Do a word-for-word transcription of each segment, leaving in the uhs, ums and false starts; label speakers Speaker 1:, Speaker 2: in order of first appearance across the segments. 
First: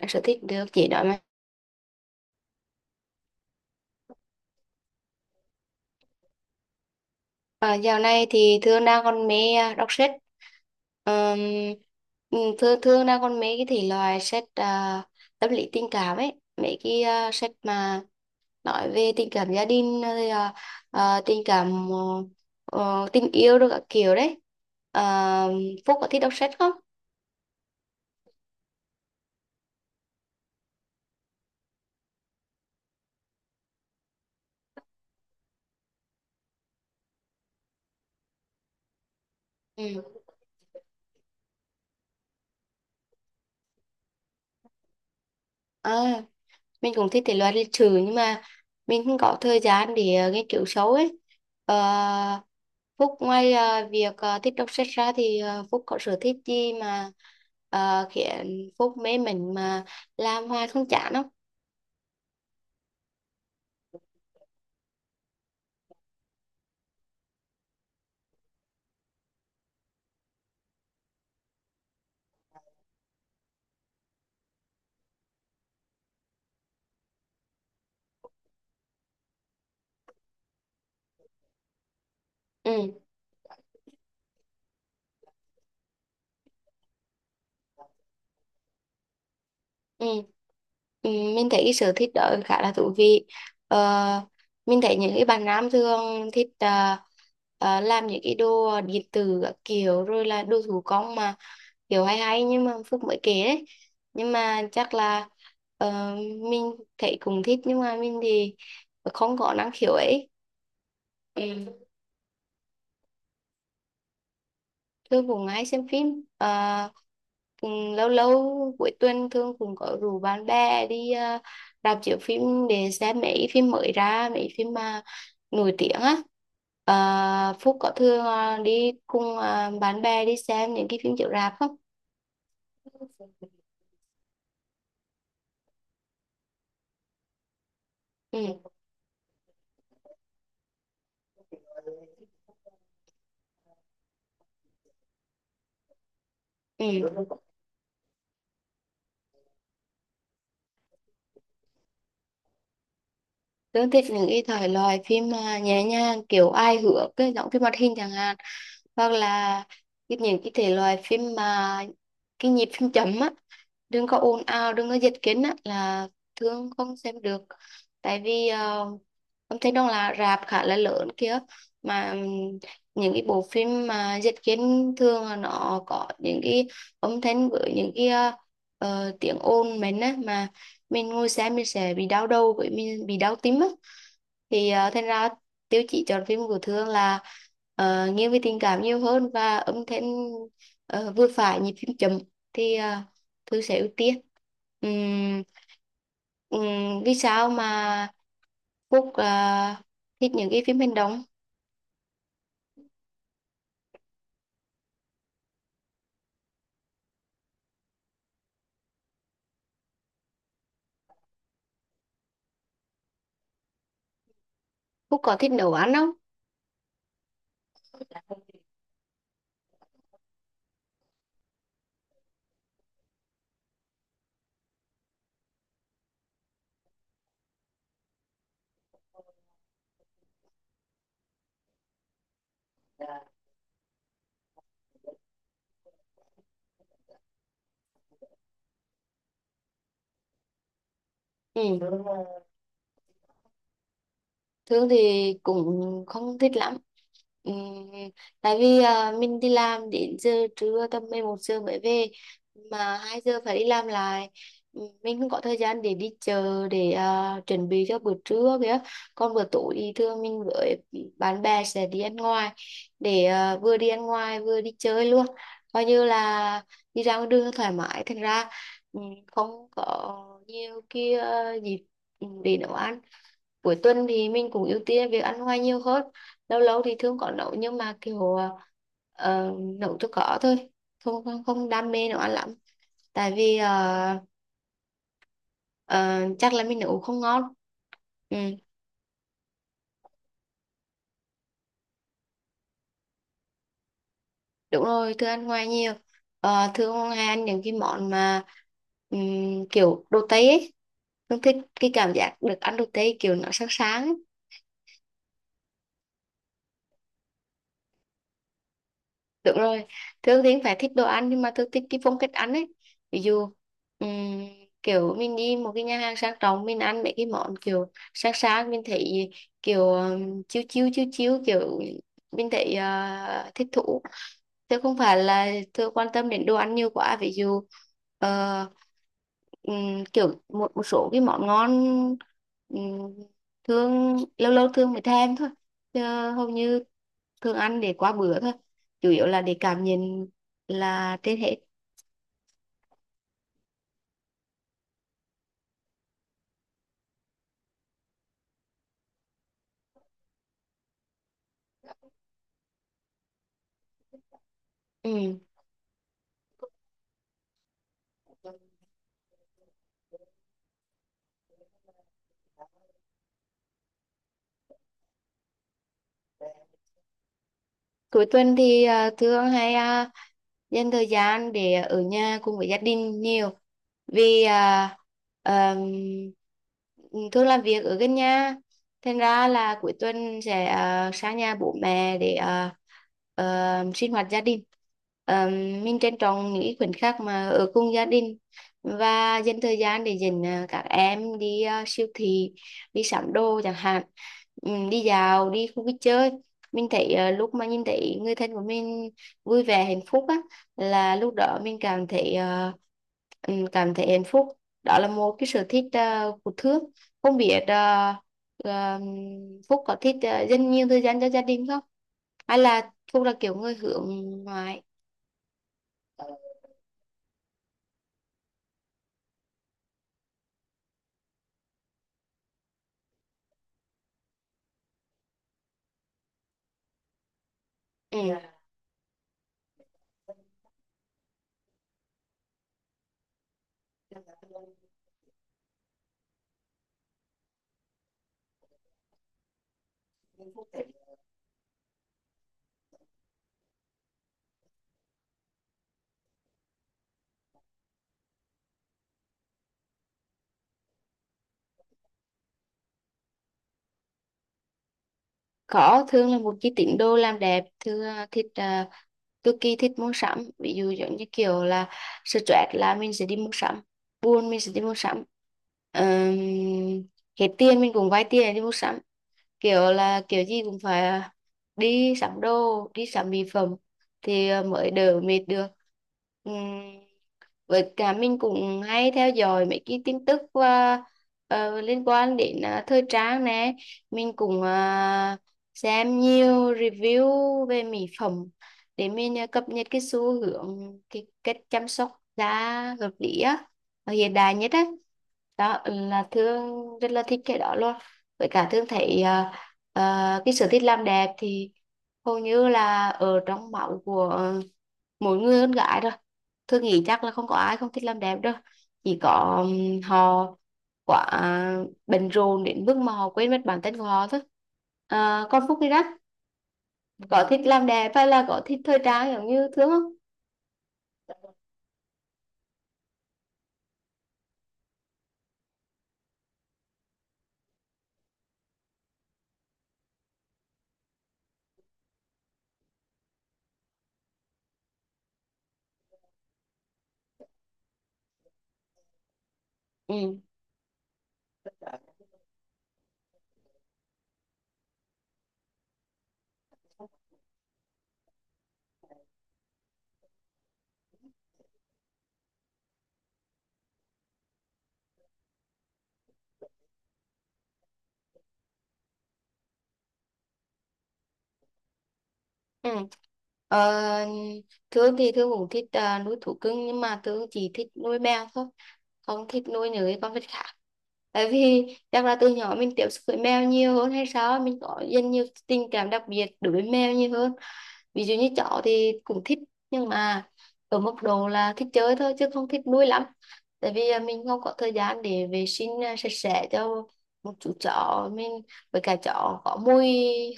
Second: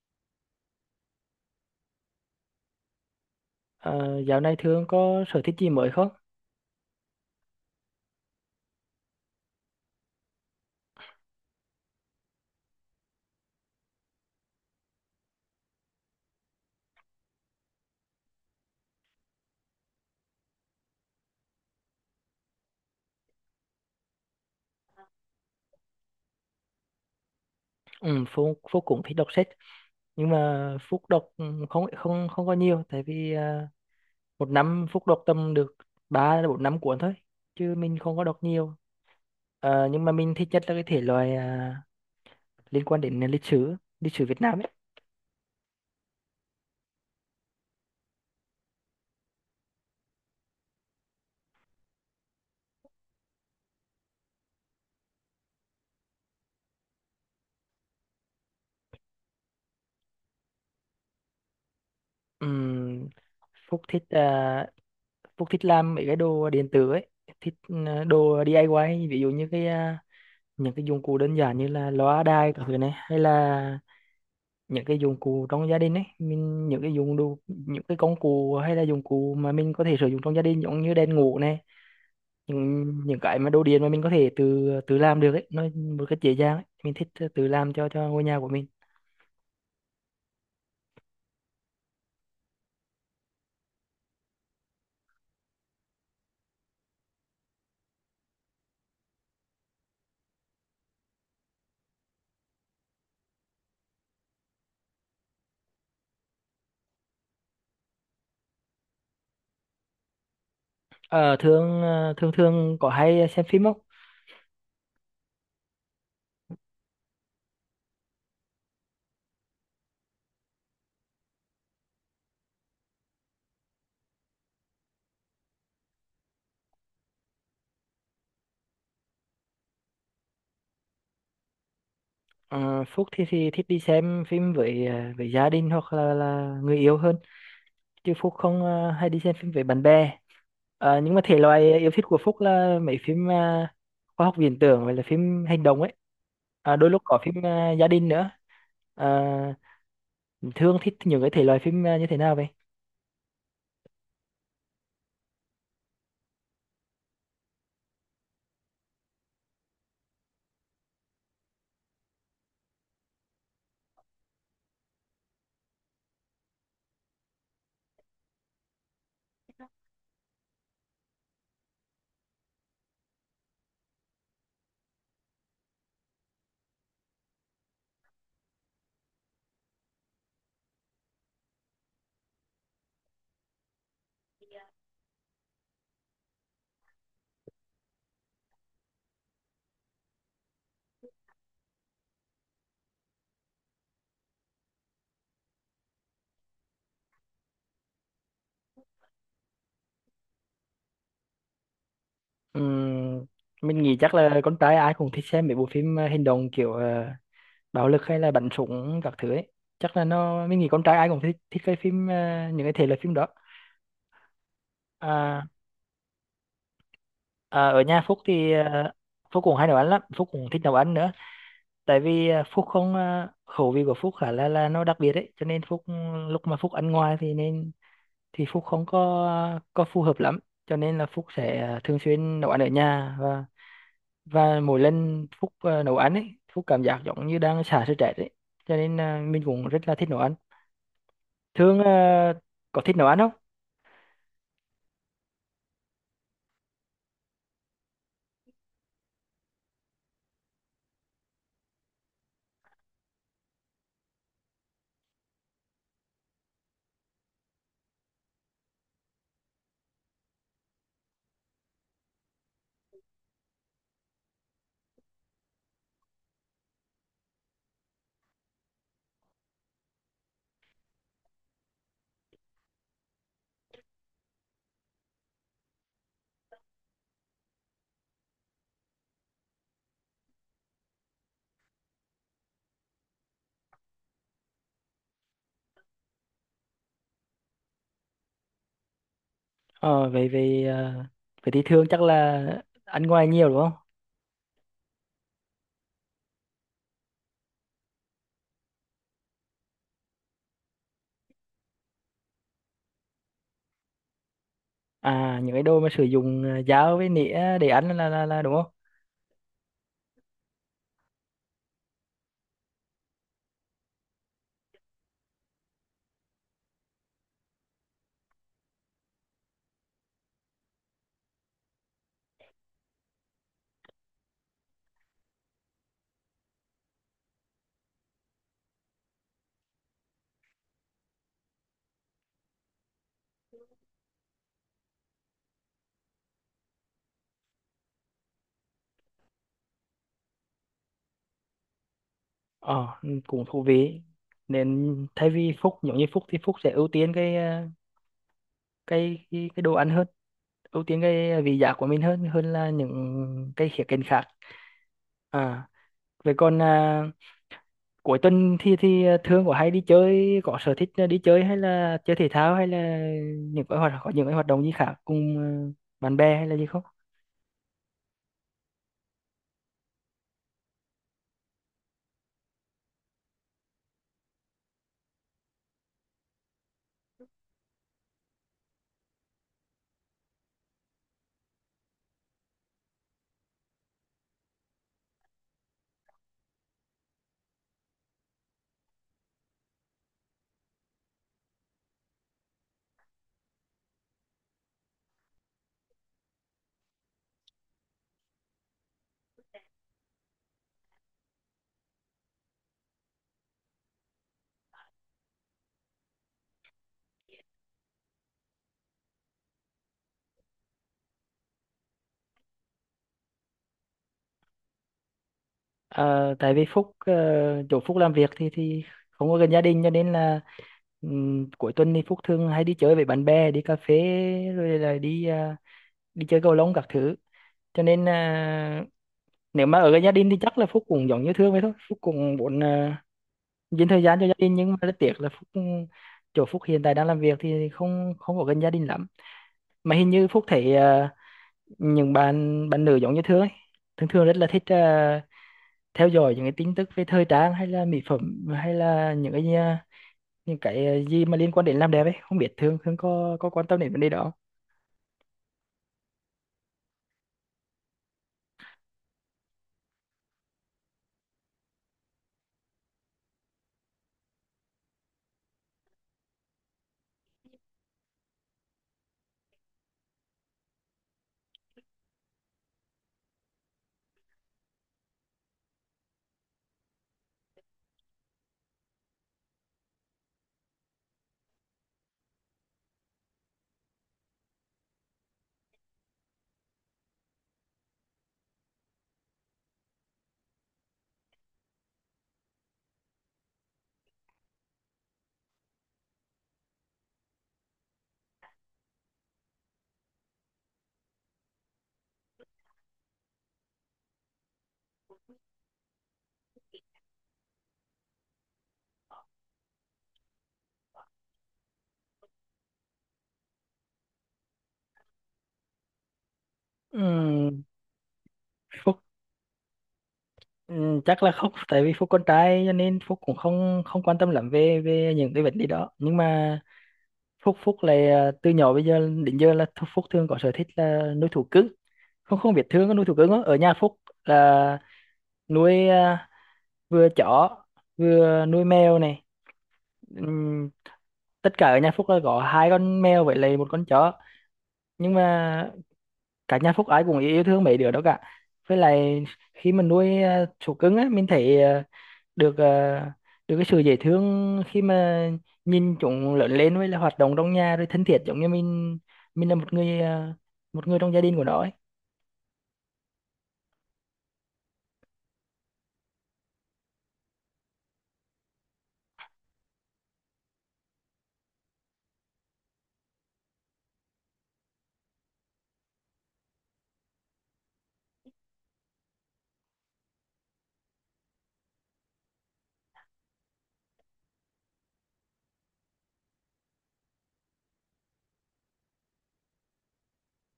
Speaker 1: Đọc sở thích được chị nói mà.
Speaker 2: Ờ, dạo này Thương có sở thích gì mới không?
Speaker 1: À, dạo này thì Thương đang còn mê à, đọc sách. Ờm, ừ, thương thương đang còn mê cái thể loại sách, à, tâm lý tình cảm ấy, mấy cái à, sách mà nói về tình cảm gia đình, rồi à, à, tình cảm, ờ, ờ, tình yêu, rồi các kiểu đấy. Ờ, Phúc có thích đọc sách không?
Speaker 2: Ừ, Phúc, Phúc cũng thích đọc sách nhưng mà Phúc đọc ừ, không không không có nhiều tại vì à, một năm Phúc đọc tầm được ba đến bốn năm cuốn thôi chứ mình không có đọc nhiều. Ờ, nhưng mà
Speaker 1: Ừ.
Speaker 2: mình thích nhất là cái thể loại à, liên quan đến lịch sử, lịch sử Việt Nam ấy.
Speaker 1: À. Mình cũng thích thể loại lịch sử nhưng mà mình không có thời gian để ờ, nghiên cứu sâu ấy. Ờ, Phúc ngoài ờ, việc ờ, thích đọc sách ra thì ờ, Phúc có sở thích gì mà ờ, khiến Phúc mê mình, mà làm hoài không chán không?
Speaker 2: Ừm, Phúc thích à, Phúc thích làm mấy cái đồ điện tử ấy, thích ừ, đồ đi ai quai ví dụ như cái à, những cái dụng cụ đơn giản như là loa đài các thứ này hay là những cái dụng cụ trong gia đình ấy, mình những cái dụng đồ những cái công cụ hay là dụng cụ mà mình có thể sử dụng trong gia đình giống như đèn ngủ này, những
Speaker 1: Ừ.
Speaker 2: những cái mà đồ điện mà mình có thể tự tự làm được ấy nó một cách dễ dàng ấy. Mình thích tự làm cho cho ngôi nhà của mình.
Speaker 1: Ừ. Ừ, mình thấy cái sở thích đó khá là thú vị. ờ, mình thấy những cái bạn nam thường thích ờ, ờ, làm những cái đồ điện tử các kiểu, rồi là đồ thủ công mà kiểu hay hay, nhưng mà Phúc mới kể đấy. Nhưng mà chắc là, ờ, mình thấy cũng thích, nhưng mà mình thì không có năng khiếu ấy.
Speaker 2: ờ thường
Speaker 1: Ừ.
Speaker 2: ờ, thường thường có hay xem phim không?
Speaker 1: Thương cũng hay xem phim. Ờ, ừ, lâu lâu cuối tuần Thương cũng có rủ bạn bè đi ờ, rạp chiếu phim để xem mấy phim mới ra, mấy phim mà nổi tiếng á. Ờ, Phúc có thường ờ, đi cùng ờ, bạn bè đi xem những cái phim chiếu rạp không?
Speaker 2: Ờ, Phúc thì, thì thích đi xem phim với ờ, với gia đình hoặc là, là người yêu hơn chứ Phúc không
Speaker 1: Ừ.
Speaker 2: ờ, hay đi xem phim với bạn bè. Ờ, nhưng mà thể loại yêu thích của Phúc là mấy phim ờ, khoa học viễn tưởng hoặc là phim hành động ấy, à, đôi lúc có
Speaker 1: Ừ.
Speaker 2: phim ờ, gia đình nữa. Ờ, Thương thích những cái thể loại phim ờ, như thế nào vậy?
Speaker 1: Tớ thích những cái thể loại phim à, nhẹ nhàng, kiểu ai hước, cái giọng phim hoạt hình chẳng hạn, hoặc là cái- những cái thể loại phim mà cái nhịp phim chậm á, đừng có ồn ào, đừng có dịch kính á, là thường không xem được. Tại vì ờ, âm thanh đông là rạp khá là lớn kia, mà ừm, những cái bộ phim mà dịch kính thường là nó có những cái âm thanh với những cái ờ, ờ, tiếng ồn mình á, mà mình ngồi xem mình sẽ bị đau đầu với mình bị đau tim á. Thì ờ, thành ra tiêu chí chọn phim của Thương là ờ, nghiêng về tình cảm nhiều hơn, và âm thanh ờ, vừa phải, nhịp phím chậm thì ờ, Thư sẽ ưu tiên. Ừm, ừm, vì sao mà Phúc ờ, thích những cái phim hành động?
Speaker 2: Ừm, mình nghĩ chắc là con trai ai cũng thích xem mấy bộ phim ờ, hành động kiểu ờ, bạo lực hay là bắn súng các thứ ấy, chắc là nó mình nghĩ con trai ai cũng thích thích cái phim ờ, những cái thể loại phim đó.
Speaker 1: Phúc có
Speaker 2: à,
Speaker 1: thích nấu ăn không?
Speaker 2: à, Ở nhà Phúc thì ờ, Phúc cũng hay nấu ăn lắm, Phúc cũng thích nấu ăn nữa, tại vì à, Phúc không à, khẩu vị của Phúc khá là là nó đặc biệt đấy, cho nên Phúc ừ, lúc mà Phúc ăn ngoài thì nên thì Phúc không có có phù hợp lắm, cho nên là Phúc sẽ à, thường xuyên nấu ăn ở nhà, và và mỗi lần Phúc à, nấu ăn ấy Phúc cảm giác giống như đang xả stress ấy, cho nên à, mình cũng rất là thích nấu ăn.
Speaker 1: Ừ.
Speaker 2: Thương à, có thích nấu ăn không?
Speaker 1: Thương thì cũng không thích lắm. Ừm, tại vì à, mình đi làm đến giờ trưa tầm mười một giờ mới về, mà hai giờ phải đi làm lại. Ừm, Mình không có thời gian để đi chợ, để à, chuẩn bị cho bữa trưa kìa. Còn bữa tối thì thường mình với bạn bè sẽ đi ăn ngoài, để à, vừa đi ăn ngoài vừa đi chơi luôn. Coi như là đi ra ngoài đường thoải mái. Thành ra ừm, không có nhiều kia dịp để nấu ăn. Cuối tuần thì mình cũng ưu tiên việc ăn ngoài nhiều hơn. Lâu lâu thì thường có nấu nhưng mà kiểu ờ, nấu cho có thôi, không không không đam mê nấu ăn lắm. Tại vì ờ, ờ, chắc là mình nấu không ngon. Ừ,
Speaker 2: Ờ về về à, Vậy thì Thương chắc là ăn ngoài nhiều đúng không?
Speaker 1: đúng rồi, thường ăn ngoài nhiều. Ờ, thường hay ăn những cái món mà ừm, kiểu đồ Tây ấy. Thường thích cái cảm giác được ăn đồ Tây, kiểu nó sáng sáng ấy.
Speaker 2: À, những cái đồ mà sử dụng à, dao với nĩa để ăn là là, là đúng không?
Speaker 1: Đúng rồi, Thương thì phải thích đồ ăn, nhưng mà Thương thích cái phong cách ăn ấy. Ví dụ ừm, kiểu mình đi một cái nhà hàng sang trọng, mình ăn mấy cái món kiểu sang sang, mình thấy kiểu ừm, chiêu chiêu chiêu chiêu, kiểu mình thấy ờ, thích thú. Chứ không phải là Thương quan tâm đến đồ ăn nhiều quá. Ví dụ ờ, ừm, kiểu một một số cái món ngon, ừm, Thương lâu lâu Thương mới thèm thôi. Chứ hầu như thường ăn để qua bữa thôi, chủ yếu là để cảm nhận là trên hết.
Speaker 2: Ờ, cũng thú vị. Nên thay vì Phúc giống như Phúc thì Phúc sẽ ưu tiên cái ờ, cái cái, cái đồ ăn hơn, ưu tiên cái ờ, vị giác của mình hơn hơn là những cái khía cạnh khác.
Speaker 1: Ừ.
Speaker 2: À, vậy còn à, cuối tuần thì thì ờ, thường có hay đi chơi, có sở thích ờ, đi chơi hay là chơi thể thao hay là những cái hoạt có những cái hoạt động gì khác cùng ờ, bạn bè hay là gì không?
Speaker 1: Cuối tuần thì à, thường hay à, dành thời gian để ở nhà cùng với gia đình nhiều. Vì à, ờm, thường làm việc ở gần nhà, thành ra là cuối tuần sẽ à, sang nhà bố mẹ để à, ờ, sinh hoạt gia đình. Ờ, mình trân trọng những khoảnh khắc mà ở cùng gia đình, và dành thời gian để dẫn à, các em đi à, siêu thị, đi sắm đồ chẳng hạn. Ừ, đi dạo, đi khu vui chơi. Mình thấy ờ, lúc mà nhìn thấy người thân của mình vui vẻ hạnh phúc á, là lúc đó mình cảm thấy ờ, ừm, cảm thấy hạnh phúc. Đó là một cái sở thích ờ, của Thước. Không biết ờ, ờ, Phúc có thích ờ, dành nhiều thời gian cho gia đình không? Hay là Phúc là kiểu người hướng ngoại?
Speaker 2: Ờ, tại vì Phúc ờ, chỗ Phúc làm việc thì thì không có gần gia đình, cho nên là ừm, cuối tuần thì Phúc thường hay đi chơi với bạn bè, đi cà phê rồi là đi ờ, đi chơi cầu lông các thứ, cho nên
Speaker 1: Ừ.
Speaker 2: à, nếu mà ở gần gia đình thì chắc là Phúc cũng giống như Thương vậy thôi, Phúc cũng muốn à, dành thời gian cho gia đình nhưng mà rất tiếc là Phúc ừ, chỗ Phúc hiện tại đang làm việc thì không không ở gần gia đình lắm. Mà hình như Phúc thấy ờ, những bạn bạn nữ giống như Thương ấy thường thường rất là thích ờ, theo dõi những cái tin tức về thời trang hay là mỹ phẩm hay là những cái ờ, những cái ờ, gì mà liên quan đến làm đẹp ấy, không biết Thương Thương có có quan tâm đến vấn đề đó không?
Speaker 1: Có, Thương là một cái tín đồ làm đẹp. Thương ờ, thích ờ, cực kỳ thích mua sắm. Ví dụ giống như kiểu là stress là mình sẽ đi mua sắm, buồn mình sẽ đi mua sắm. Ờm, hết tiền mình cũng vay tiền để đi mua sắm, kiểu là kiểu gì cũng phải à, đi sắm đồ, đi sắm mỹ phẩm, thì à, mới đỡ mệt được. Ừm, với cả mình cũng hay theo dõi mấy cái tin tức à, ờ, liên quan đến à, thời trang nè. Mình cũng à, xem nhiều review về mỹ phẩm để mình à, cập nhật cái xu hướng, cái cách chăm sóc da hợp lý á, và hiện đại nhất á. Đó là Thương rất là thích cái đó luôn. Với cả Thương thấy ờ, Ờ, cái sở thích làm đẹp thì hầu như là ở trong máu của ờ, mỗi người con gái rồi. Tôi nghĩ chắc là không có ai không thích làm đẹp đâu, chỉ có ừm, họ quá bận rộn đến mức mà họ quên mất bản thân của họ thôi. Ờ, con Phúc đi đó, có thích
Speaker 2: Ừm,
Speaker 1: làm đẹp hay là có thích thời
Speaker 2: Phúc
Speaker 1: trang giống như Thương không?
Speaker 2: ừm, chắc là không, tại vì Phúc con trai cho nên Phúc cũng không không quan tâm lắm về về những cái vấn đề đó, nhưng mà Phúc Phúc là từ nhỏ bây giờ đến giờ là Thu- Phúc thường có sở thích là nuôi thú cưng, không không biết Thương có nuôi thú cưng không? Ở nhà Phúc là nuôi ờ, vừa chó vừa nuôi mèo này.
Speaker 1: Ừ.
Speaker 2: Ừm, Tất cả ở nhà Phúc là có hai con mèo với lại một con chó, nhưng mà cả nhà Phúc ai cũng yêu thương mấy đứa đó cả. Với lại khi mình nuôi uh, thú cưng á, mình thấy ờ, được ờ, được cái sự dễ thương khi mà nhìn chúng lớn lên với là hoạt động trong nhà rồi thân thiết giống như mình mình là một người ờ, một người trong gia đình của nó ấy.
Speaker 1: Ừ. Ờ, Thương thì Thương cũng thích à, nuôi thú cưng, nhưng mà Thương chỉ thích nuôi mèo thôi, không thích nuôi những cái con vật khác. Tại vì chắc là từ nhỏ mình tiếp xúc với mèo nhiều hơn hay sao, mình có dần nhiều tình cảm đặc biệt đối với mèo nhiều hơn. Ví dụ như chó thì cũng thích, nhưng mà ở mức độ là thích chơi thôi chứ không thích nuôi lắm. Tại vì à, mình không có thời gian để vệ sinh à, sạch sẽ cho một chú chó mình, với cả chó có mùi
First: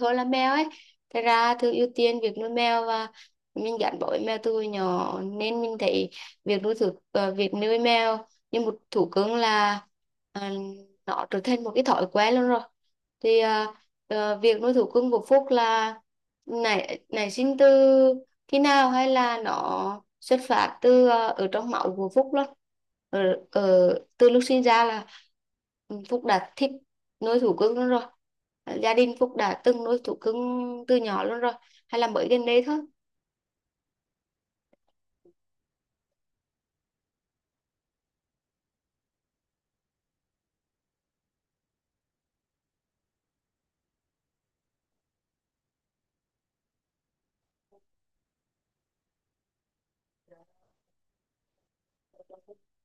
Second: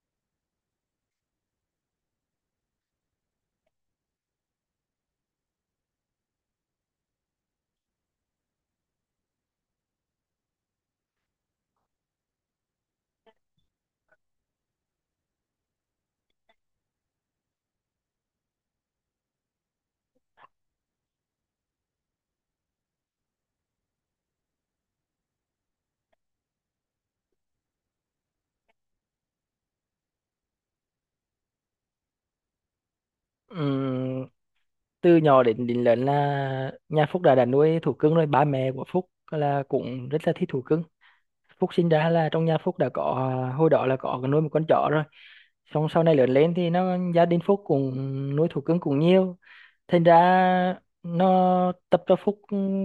Speaker 1: hơn là mèo ấy. Thế ra thường ưu tiên việc nuôi mèo, và mình gắn bó với mèo từ hồi nhỏ, nên mình thấy việc nuôi thú à, việc nuôi mèo như một thú cưng là à, nó trở thành một cái thói quen luôn rồi. Thì à, ờ, việc nuôi thú cưng của Phúc là nảy nảy sinh từ khi nào, hay là nó xuất phát từ ờ, ở trong máu của Phúc luôn, ở, ở từ lúc sinh ra là Phúc đã thích nuôi thú cưng luôn rồi? Gia đình Phúc đã từng nuôi thú cưng từ nhỏ luôn rồi, hay là mới gần đây thôi?
Speaker 2: Ừm, Từ nhỏ đến đến lớn là nhà Phúc đã đã nuôi thú cưng rồi, ba mẹ của Phúc là cũng rất là thích thú cưng. Phúc sinh ra là trong nhà Phúc đã có à, hồi đó là có nuôi một con chó rồi, xong sau này lớn lên thì nó gia đình Phúc cũng nuôi thú cưng cũng nhiều, thành ra nó tập cho Phúc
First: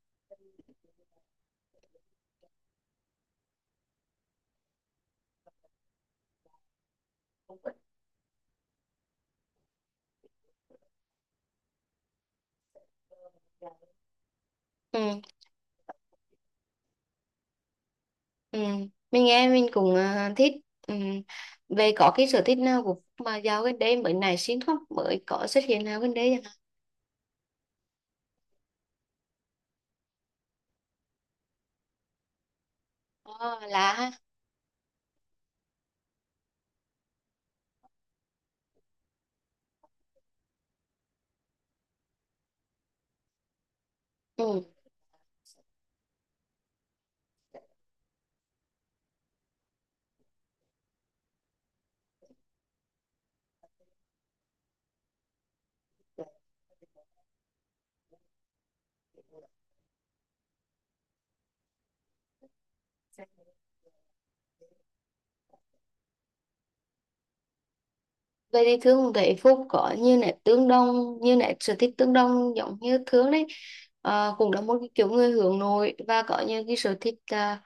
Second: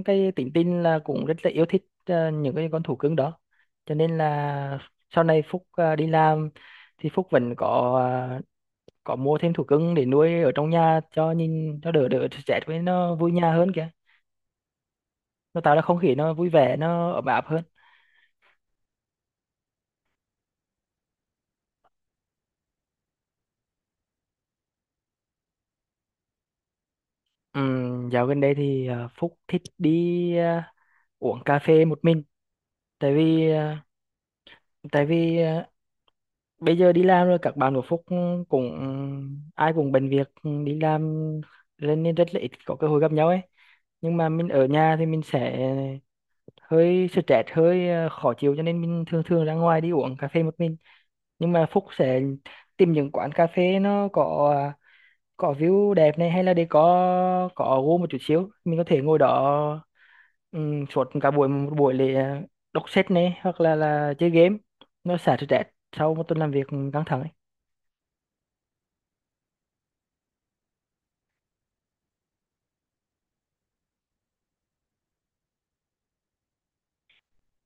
Speaker 2: cái tính tình là cũng rất là yêu thích ờ, những cái con thú cưng đó, cho nên là sau này Phúc ờ, đi làm thì Phúc vẫn có ờ, có mua thêm thú cưng để nuôi ở trong nhà cho nhìn cho đỡ đỡ stress, với nó vui nhà hơn kìa,
Speaker 1: Ừ,
Speaker 2: nó tạo ra không khí nó vui vẻ nó ấm áp hơn.
Speaker 1: ừ. Mình nghe mình cũng ờ, thích. Ừ. Về có cái sở thích nào của Phúc mà dạo gần đây mới nảy sinh không, mới có xuất hiện nào gần đây chẳng hạn?
Speaker 2: Ừm, dạo gần đây thì ờ, Phúc thích đi ờ, uống cà phê một mình, tại vì
Speaker 1: Ờ,
Speaker 2: ờ,
Speaker 1: là ha.
Speaker 2: tại vì ờ, bây giờ đi làm rồi các bạn của Phúc cũng ai cũng bận việc ừ, đi làm nên nên rất là ít có cơ hội gặp nhau ấy, nhưng mà mình
Speaker 1: Ừ.
Speaker 2: ở nhà thì mình sẽ hơi stress hơi ờ, khó chịu, cho nên mình thường thường ra ngoài đi uống cà phê một mình. Nhưng mà Phúc sẽ tìm những quán cà phê nó có ờ, có view đẹp này hay là để có có gỗ một chút xíu, mình có thể ngồi đó um, suốt cả buổi một buổi để ờ, đọc sách này hoặc là là chơi game, nó xả stress sau một tuần làm việc căng thẳng ấy.
Speaker 1: Vậy thì thường thấy Phúc có như nét tương đồng, như nét sở thích tương đồng giống như thường đấy. Ờ, cũng là một cái kiểu người hướng nội, và có những cái sở thích à,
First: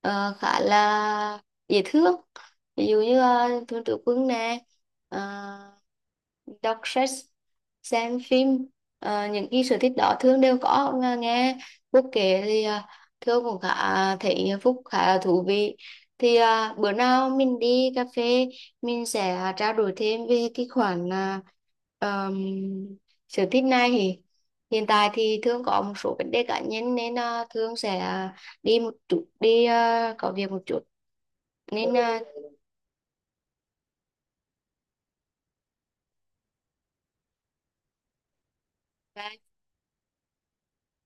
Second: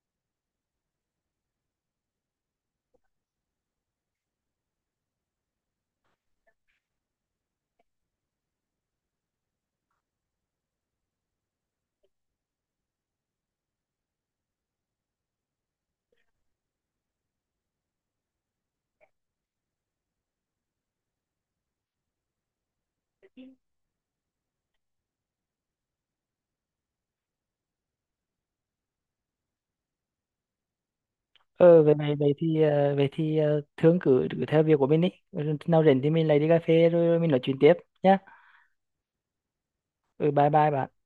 Speaker 1: ờ, khá là dễ thương. Ví dụ như uh, thường tử quân nè, ờ, đọc sách, xem phim. Ờ, những cái sở thích đó thường đều có. Nga- nghe Phúc kể thì uh, thường cũng khá thấy Phúc khá là thú vị. Thì à, bữa nào mình đi cà phê mình sẽ à, trao đổi thêm về cái khoản à, ờm, sở thích này. Thì hiện tại thì Thương có một số vấn đề cá nhân, nên à, Thương sẽ à, đi một chút, đi à, có việc một chút,
Speaker 2: Ờ
Speaker 1: nên
Speaker 2: về về
Speaker 1: à,
Speaker 2: về thì ờ, về thì ờ, Thương cứ cứ theo việc của mình đi. Ừ, nào rảnh thì mình lại đi cà phê rồi mình nói chuyện tiếp nhá. Ừ, bye bye bạn.